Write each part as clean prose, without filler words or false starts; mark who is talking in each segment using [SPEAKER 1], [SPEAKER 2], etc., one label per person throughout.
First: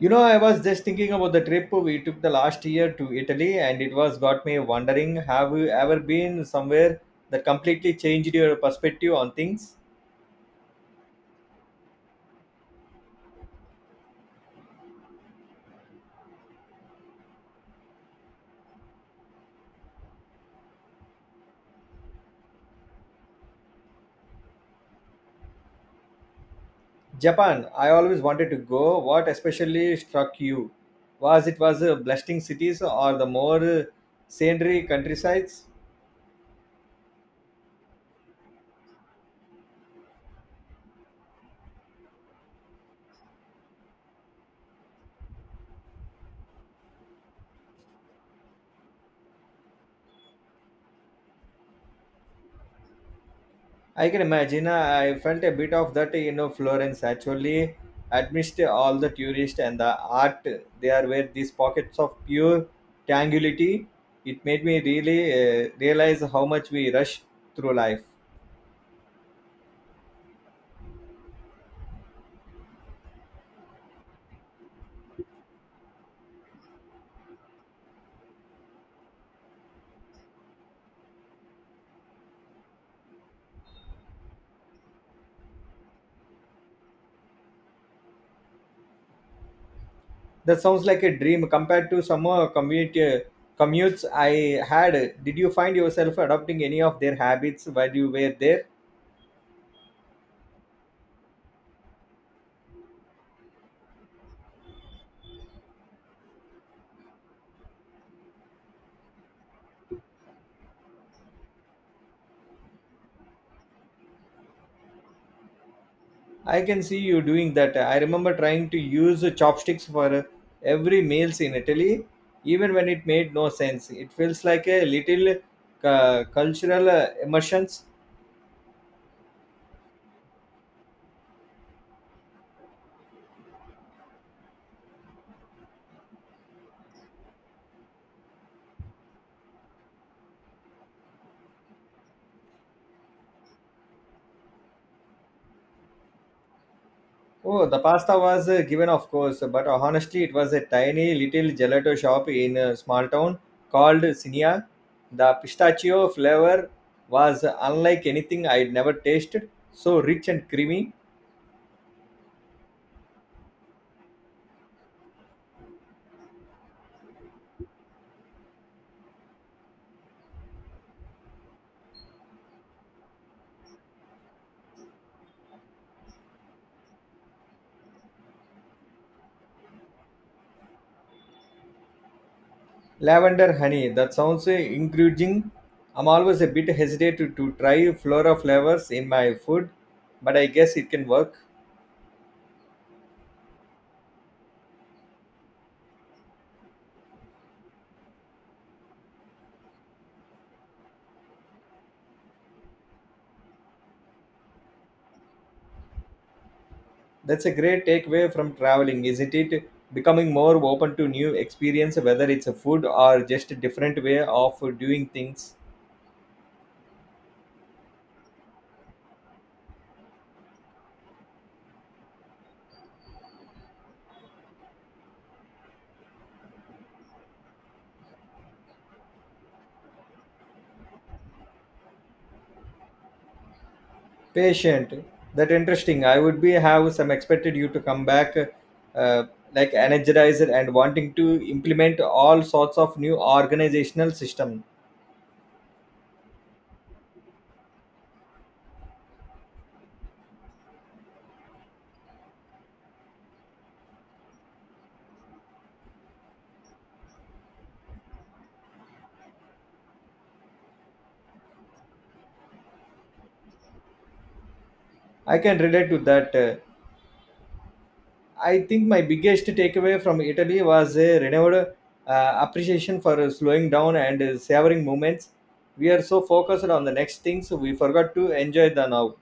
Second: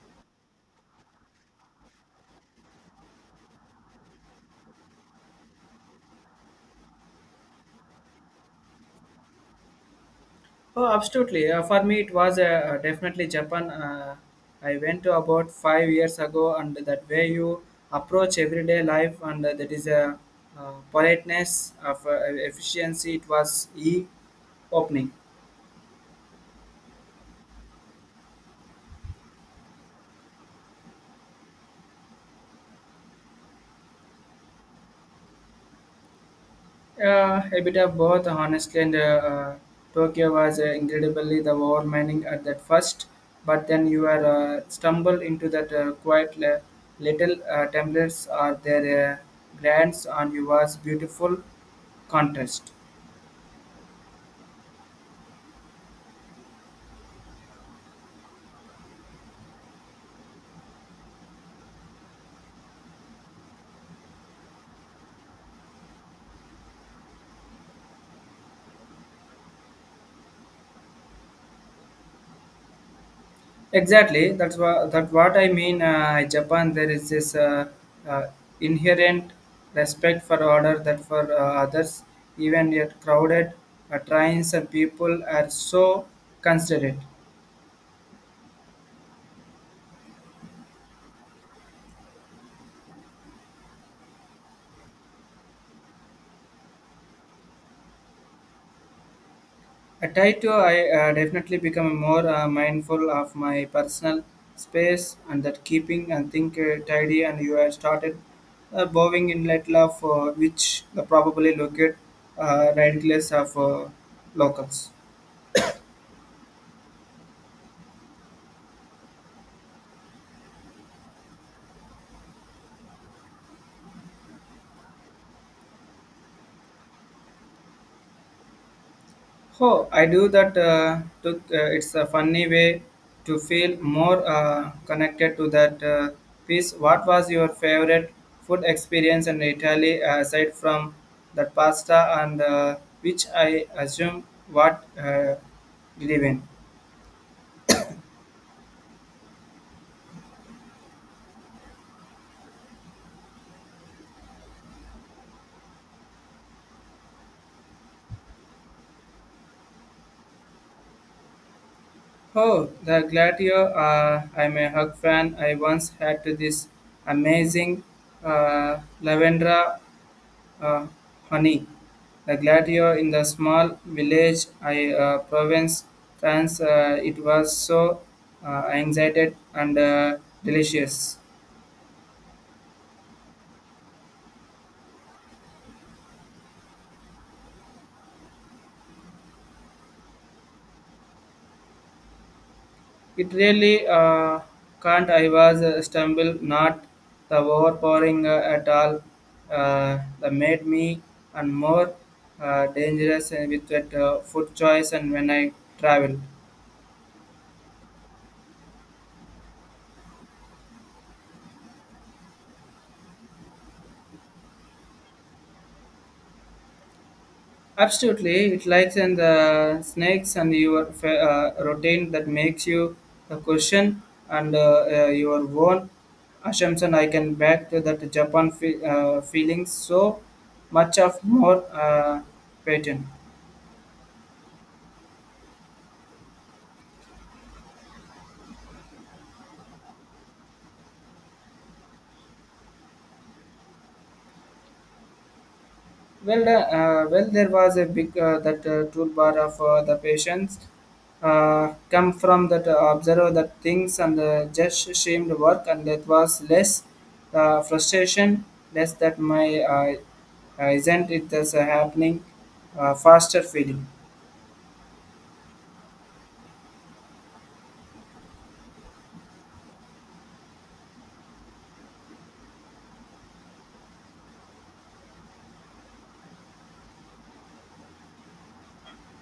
[SPEAKER 1] You know, I was just thinking about the trip we took the last year to Italy, and it was got me wondering have you ever been somewhere that completely changed your perspective on things?
[SPEAKER 2] Oh, absolutely. For me, it was definitely Japan. I went to about 5 years ago, and that way you approach everyday life, and that is a politeness of efficiency. It was e opening.
[SPEAKER 1] Japan, I always wanted to go. What especially struck you? Was it was a bustling cities or the more scenery countrysides?
[SPEAKER 2] A bit of both, honestly. And Tokyo was incredibly the overwhelming at that first, but then you are stumbled into that quiet little templates or their grants on you was beautiful contest.
[SPEAKER 1] I can imagine. I felt a bit of that, you know, Florence actually amidst all the tourists and the art. There were these pockets of pure tranquility. It made me really realize how much we rush through life.
[SPEAKER 2] Exactly, that's what I mean. Japan, there is this uh, inherent respect for order that for others, even yet crowded trains and people are so considerate.
[SPEAKER 1] That sounds like a dream compared to some commutes I had. Did you find yourself adopting any of their habits while you were there?
[SPEAKER 2] I try to I definitely become more mindful of my personal space and that keeping and think tidy and you have started bowing in light love which the probably located ridiculous of locals.
[SPEAKER 1] I can see you doing that. I remember trying to use chopsticks for every meals in Italy, even when it made no sense. It feels like a little cultural immersions.
[SPEAKER 2] Oh, I do that. Took, it's a funny way to feel more connected to that piece. What was your favorite food experience in Italy aside from that pasta and which I assume what you live in?
[SPEAKER 1] Oh, the pasta was given, of course, but honestly, it was a tiny little gelato shop in a small town called Sinia. The pistachio flavor was unlike anything I'd never tasted, so rich and creamy.
[SPEAKER 2] Oh, the Gladio. I'm a hug fan. I once had this amazing lavender Uh, honey, the gladiator in the small village I province France. It was so anxiety and delicious.
[SPEAKER 1] Lavender honey, that sounds encouraging. I'm always a bit hesitant to try flora flavors in my food, but I guess it can work.
[SPEAKER 2] It really can't. I was stumbled not the overpowering at all. That made me and more dangerous with that food choice and when I traveled.
[SPEAKER 1] That's a great takeaway from traveling, isn't it? Becoming more open to new experience, whether it's a food or just a different way of doing things.
[SPEAKER 2] Absolutely, it likes and the snakes and your routine that makes you a question and your own assumption. I can back to that Japan feeling so much of more pattern.
[SPEAKER 1] Patient, that interesting. I would be have some expected you to come back uh, like energized and wanting to implement all sorts of new organizational system.
[SPEAKER 2] Well, there was a big that toolbar of the patients come from that observe that things and just shamed work, and that was less frustration, less that my isn't it this happening, faster feeling.
[SPEAKER 1] I can relate to that. I think my biggest takeaway from Italy was a renewed appreciation for slowing down and savoring moments. We are so focused on the next things we forgot to enjoy the now.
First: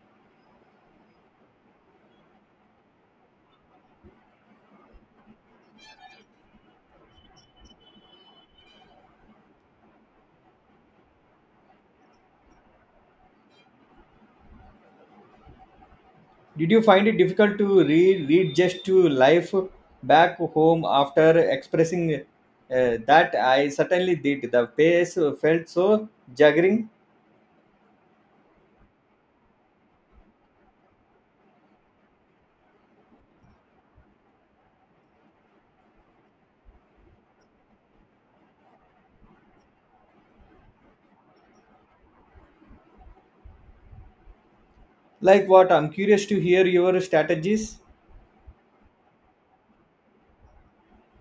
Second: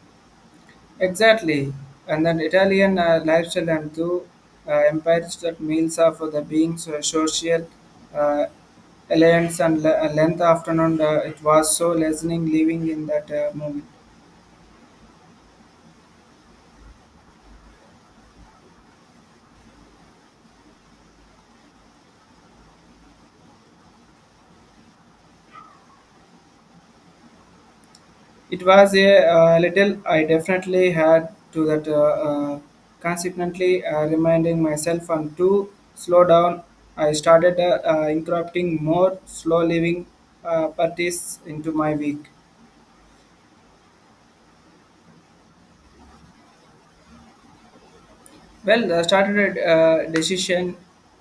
[SPEAKER 2] Exactly, and then Italian lifestyle and two empires that meals are for the being so social uh, alliance and length afternoon. It was so listening, living in that moment.
[SPEAKER 1] Did you find it difficult to read just to life back home after expressing that? I certainly did. The pace felt so juggling.
[SPEAKER 2] It was a little I definitely had to that uh, consequently reminding myself and to slow down. I started incorporating more slow living practice into my week.
[SPEAKER 1] Like what? I'm curious to hear your strategies.
[SPEAKER 2] Well, I started a decision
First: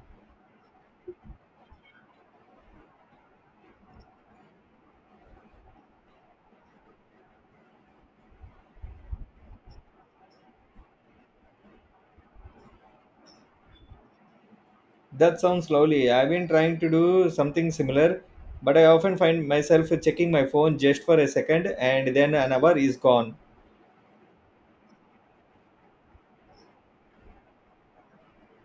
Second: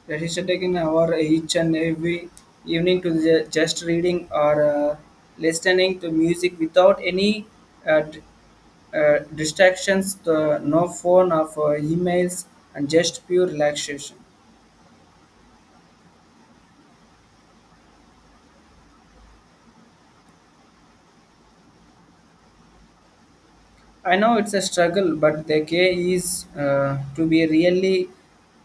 [SPEAKER 2] decision taking hour each and every evening to just reading or listening to music without any uh, d- distractions, the, no phone or emails, and just pure relaxation.
[SPEAKER 1] That sounds lovely. I've been trying to do something similar, but I often find myself checking my phone just for a second and then an hour is gone.
[SPEAKER 2] I know it's a struggle, but the key is to be really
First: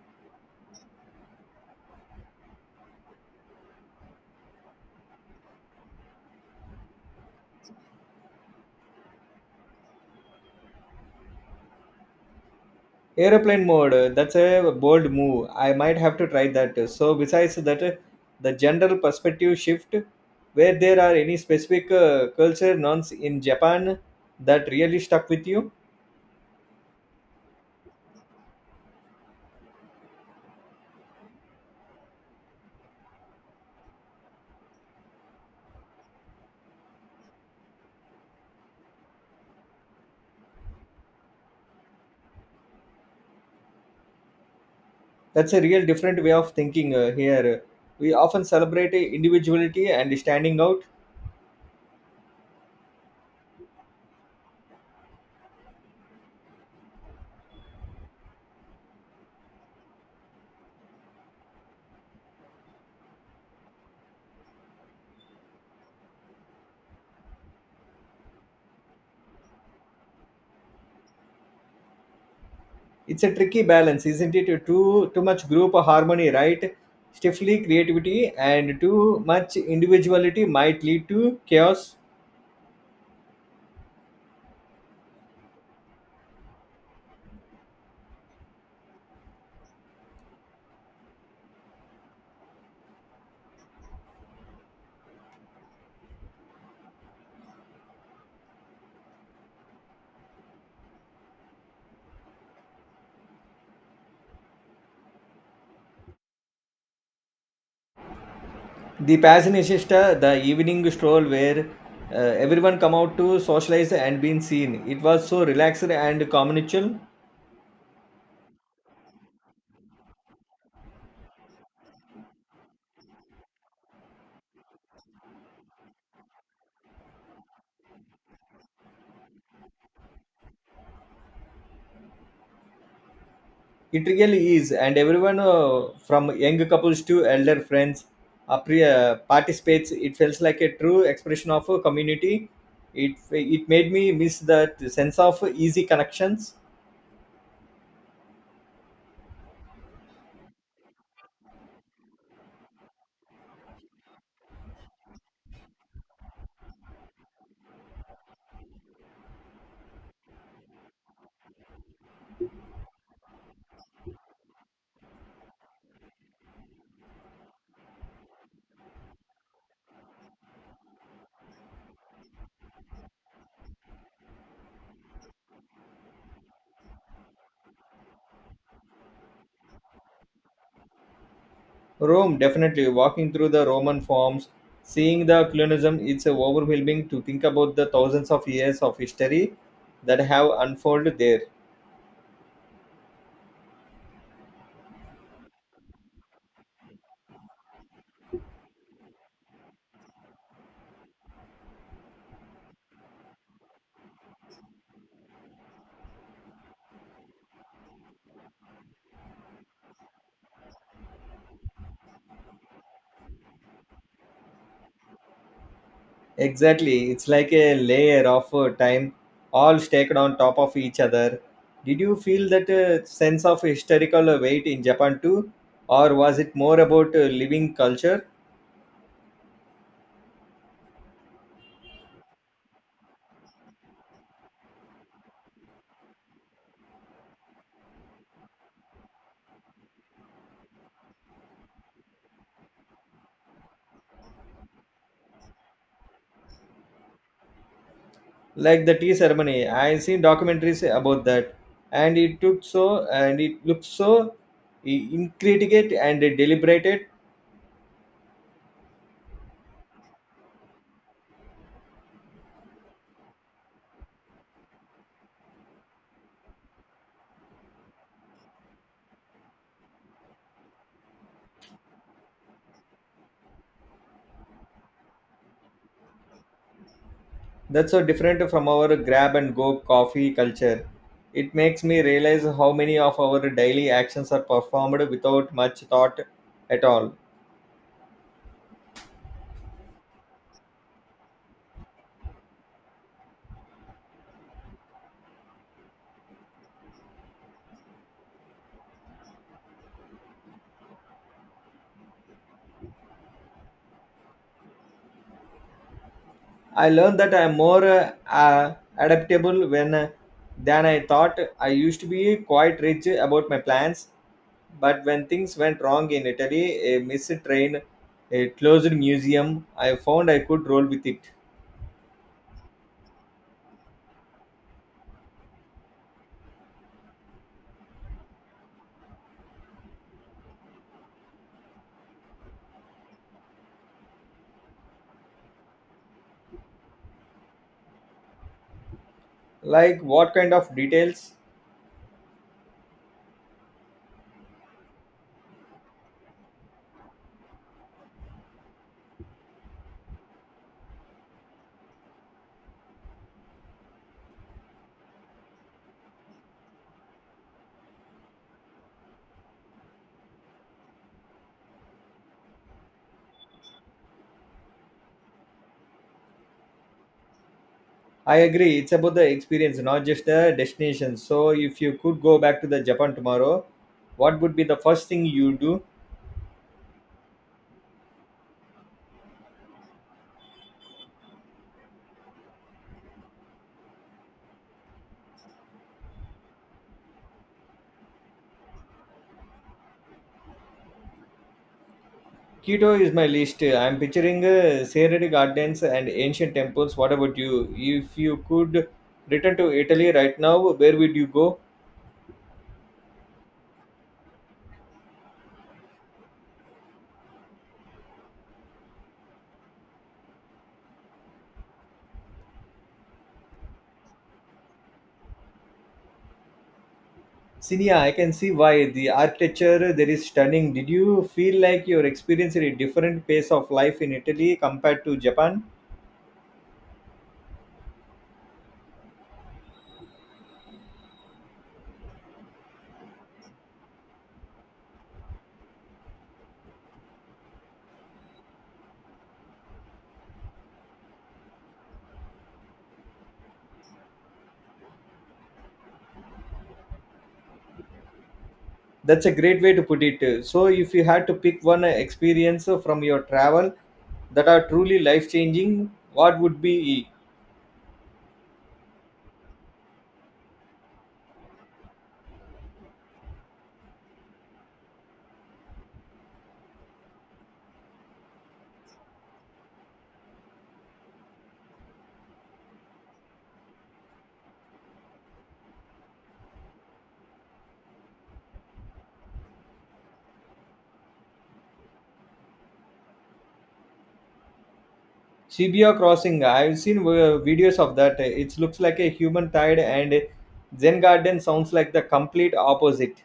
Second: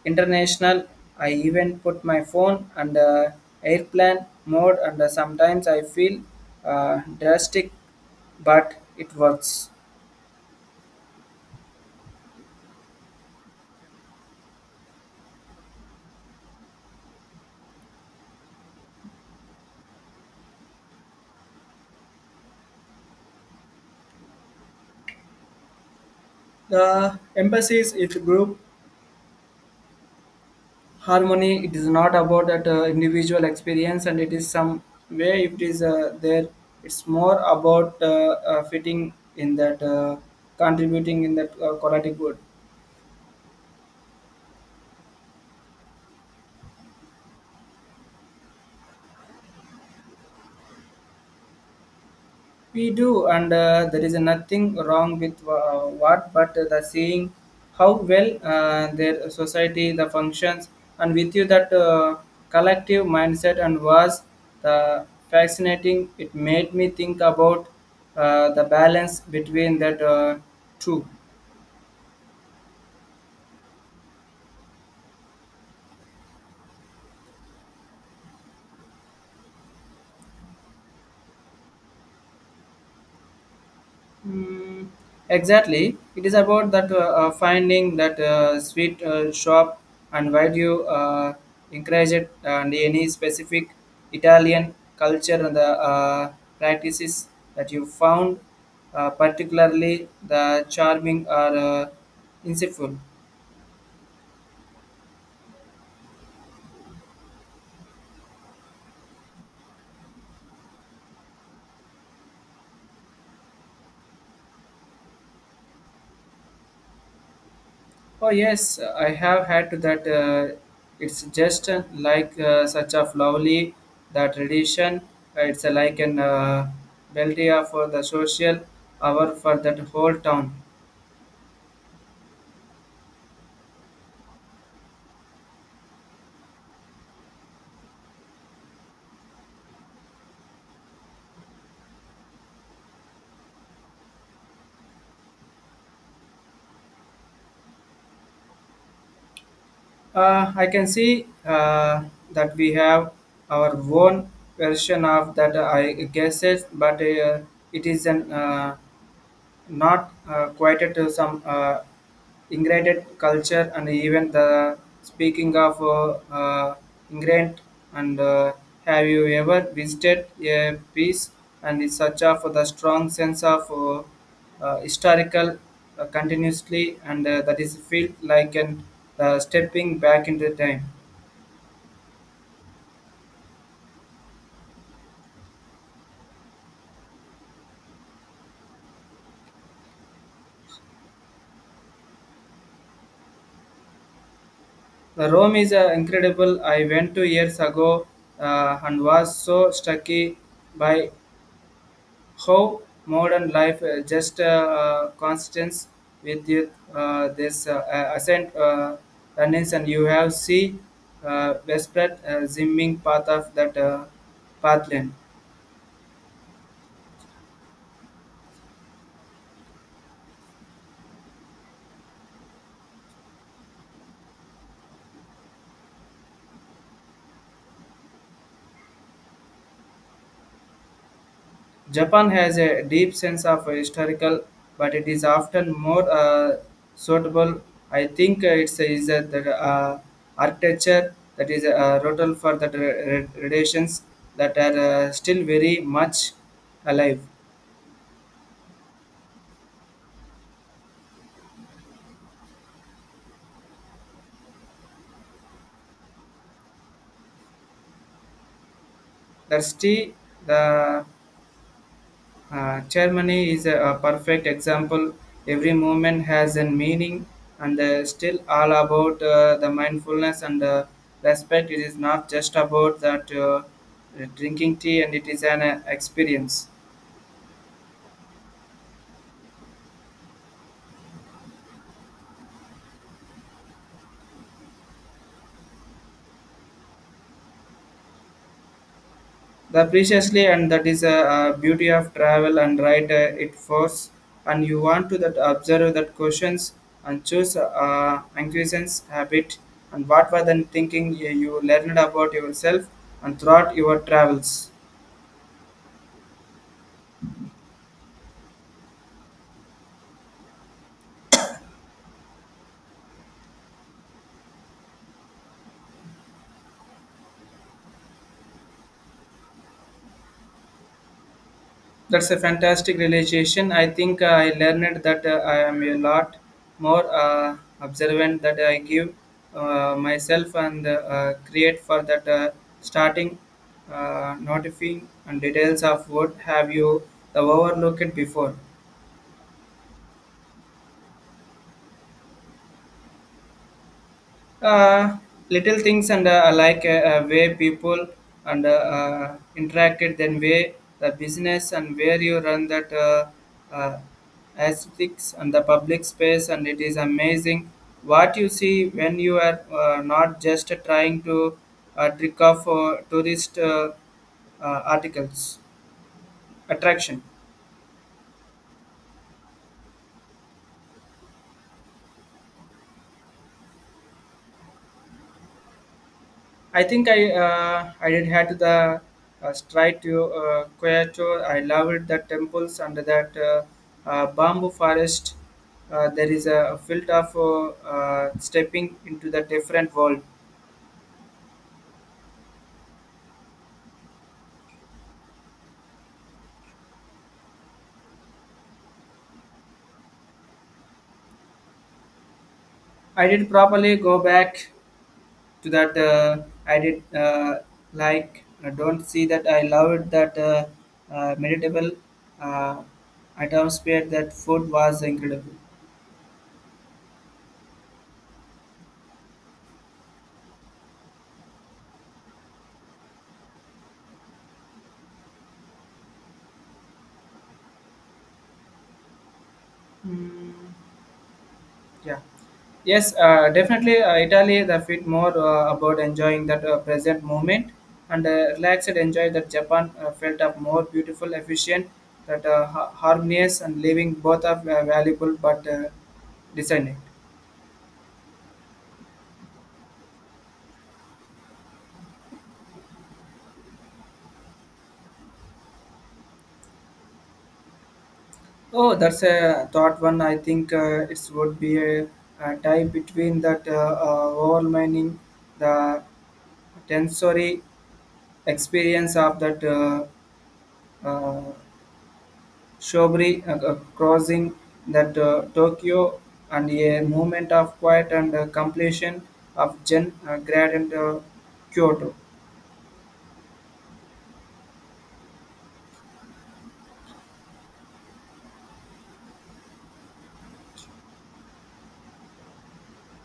[SPEAKER 2] international. I even put my phone under airplane mode, and sometimes I feel drastic, but it works.
[SPEAKER 1] Aeroplane mode, that's a bold move. I might have to try that. So, besides that, the general perspective shift, where there are any specific culture norms in Japan that really stuck with you?
[SPEAKER 2] The emphasis is group harmony. It is not about that individual experience, and it is some way if it is there. It's more about fitting in that, contributing in that quality good.
[SPEAKER 1] That's a real different way of thinking here. We often celebrate individuality and standing out.
[SPEAKER 2] We do, and there is nothing wrong with what, but the seeing how well their society, the functions, and with you that collective mindset and was the fascinating. It made me think about the balance between that two.
[SPEAKER 1] It's a tricky balance, isn't it? Too much group harmony right stiffly creativity, and too much individuality might lead to chaos.
[SPEAKER 2] Mm, exactly. It is about that finding that sweet shop and why do you encourage it and any specific Italian culture and the practices that you found particularly the charming or insightful.
[SPEAKER 1] The passion is just the evening stroll where uh, everyone come out to socialize and been seen, it was so relaxed and communal.
[SPEAKER 2] Oh yes, I have had that. It's just like such a lovely that tradition. It's like an beldia for the social hour for that whole town.
[SPEAKER 1] It really is, and everyone from young couples to elder friends participates. It feels like a true expression of a community. It made me miss that sense of easy connections.
[SPEAKER 2] I can see that we have our own version of that. I guess it, but it is an not quite to some. Ingrained culture and even the speaking of ingrained and have you ever visited a piece and is such of the strong sense of historical continuously and that is feel like an stepping back into time.
[SPEAKER 1] Rome, definitely walking through the Roman forms, seeing the colonialism. It's overwhelming to think about the thousands of years of history that have unfolded there.
[SPEAKER 2] The rome is incredible I went 2 years ago and was so struck by how modern life just constants with you, this ascent runnings, and you have see desperate zimming path of that pathland.
[SPEAKER 1] Exactly. It's like a layer of time, all stacked on top of each other. Did you feel that sense of historical weight in Japan too? Or was it more about living culture?
[SPEAKER 2] Japan has a deep sense of historical, but it is often more suitable. I think it's is that the architecture that is rotal for the traditions that are still very much alive.
[SPEAKER 1] Like the tea ceremony, I seen documentaries about that. And it took so, and it looked so intricate and deliberated.
[SPEAKER 2] That's tea. The ceremony is a perfect example. Every movement has a meaning, and still all about the mindfulness and respect. It is not just about that drinking tea, and it is an experience.
[SPEAKER 1] That's so different from our grab and go coffee culture. It makes me realize how many of our daily actions are performed without much thought at all.
[SPEAKER 2] The preciously and that is a beauty of travel and right it force and you want to that observe that questions and choose inquisitions habit and what were then thinking you learned about yourself and throughout your travels.
[SPEAKER 1] I learned that I'm more adaptable when than I thought. I used to be quite rigid about my plans, but when things went wrong in Italy, a missed train, a closed museum, I found I could roll with it.
[SPEAKER 2] That's a fantastic realization. I think I learned that I am a lot more observant that I give myself and create for that starting notifying and details of what have you the overlooked before.
[SPEAKER 1] Like what kind of details?
[SPEAKER 2] uh, Little things and like way people and interacted then way the business and where you run that uh, aesthetics and the public space and it is amazing what you see when you are not just trying to trick off tourist articles attraction.
[SPEAKER 1] I agree. It's about the experience, not just the destination. So, if you could go back to the Japan tomorrow, what would be the first thing you do?
[SPEAKER 2] I think I did had the stride to Kyoto. I loved the temples and that bamboo forest. There is a field of stepping into the different world.
[SPEAKER 1] Kyoto is my list. I'm picturing serene gardens and ancient temples. What about you? If you could return to Italy right now, where would you go?
[SPEAKER 2] I did properly go back to that. I did like I don't see that I loved that meditable uh, atmosphere. That food was incredible.
[SPEAKER 1] Sinia, I can see why the architecture there is stunning. Did you feel like you're experiencing a different pace of life in Italy compared to Japan?
[SPEAKER 2] Mm. Yeah. Yes, definitely. Italy, the fit more about enjoying that present moment and relaxed. Enjoy that Japan felt up more beautiful, efficient, that harmonious, and living both are valuable but designing.
[SPEAKER 1] That's a great way to put it. So, if you had to pick one experience from your travel that are truly life changing, what would be?
[SPEAKER 2] Oh, that's a thought one. I think it would be a tie between that overwhelming the sensory experience of that uh, Shobri crossing that Tokyo and a moment of quiet and completion of Gen Grad and Kyoto.
[SPEAKER 1] Shibuya Crossing? I've seen videos of that. It looks like a human tide, and Zen Garden sounds like the complete opposite.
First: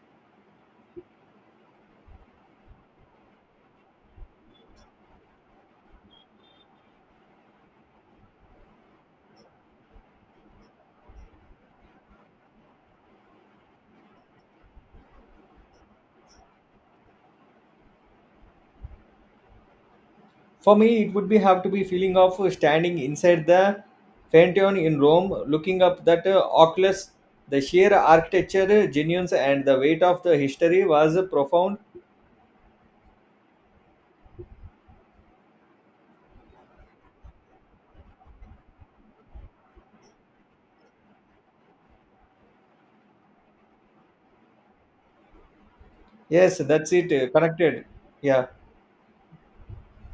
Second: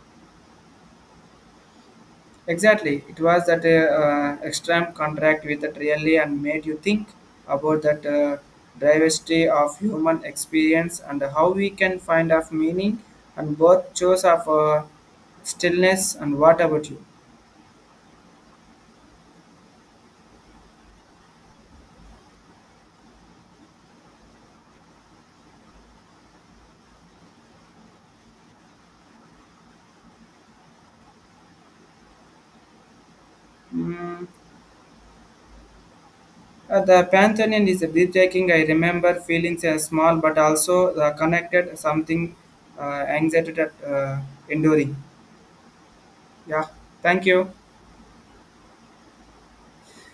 [SPEAKER 2] Exactly, it was that extreme contract with that really and made you think about that diversity of human experience and how we can find of meaning and both chose of stillness and what about you?
[SPEAKER 1] For me, it would be have to be feeling of standing inside the Pantheon in Rome, looking up that oculus. The sheer architecture, genuines, and the weight of the history was profound.
[SPEAKER 2] Mm. The Pantheon is a breathtaking. I remember feeling small but also connected, something anxiety that enduring.
[SPEAKER 1] Yes,
[SPEAKER 2] Yeah,
[SPEAKER 1] that's
[SPEAKER 2] thank
[SPEAKER 1] it.
[SPEAKER 2] you.
[SPEAKER 1] Connected. Yeah.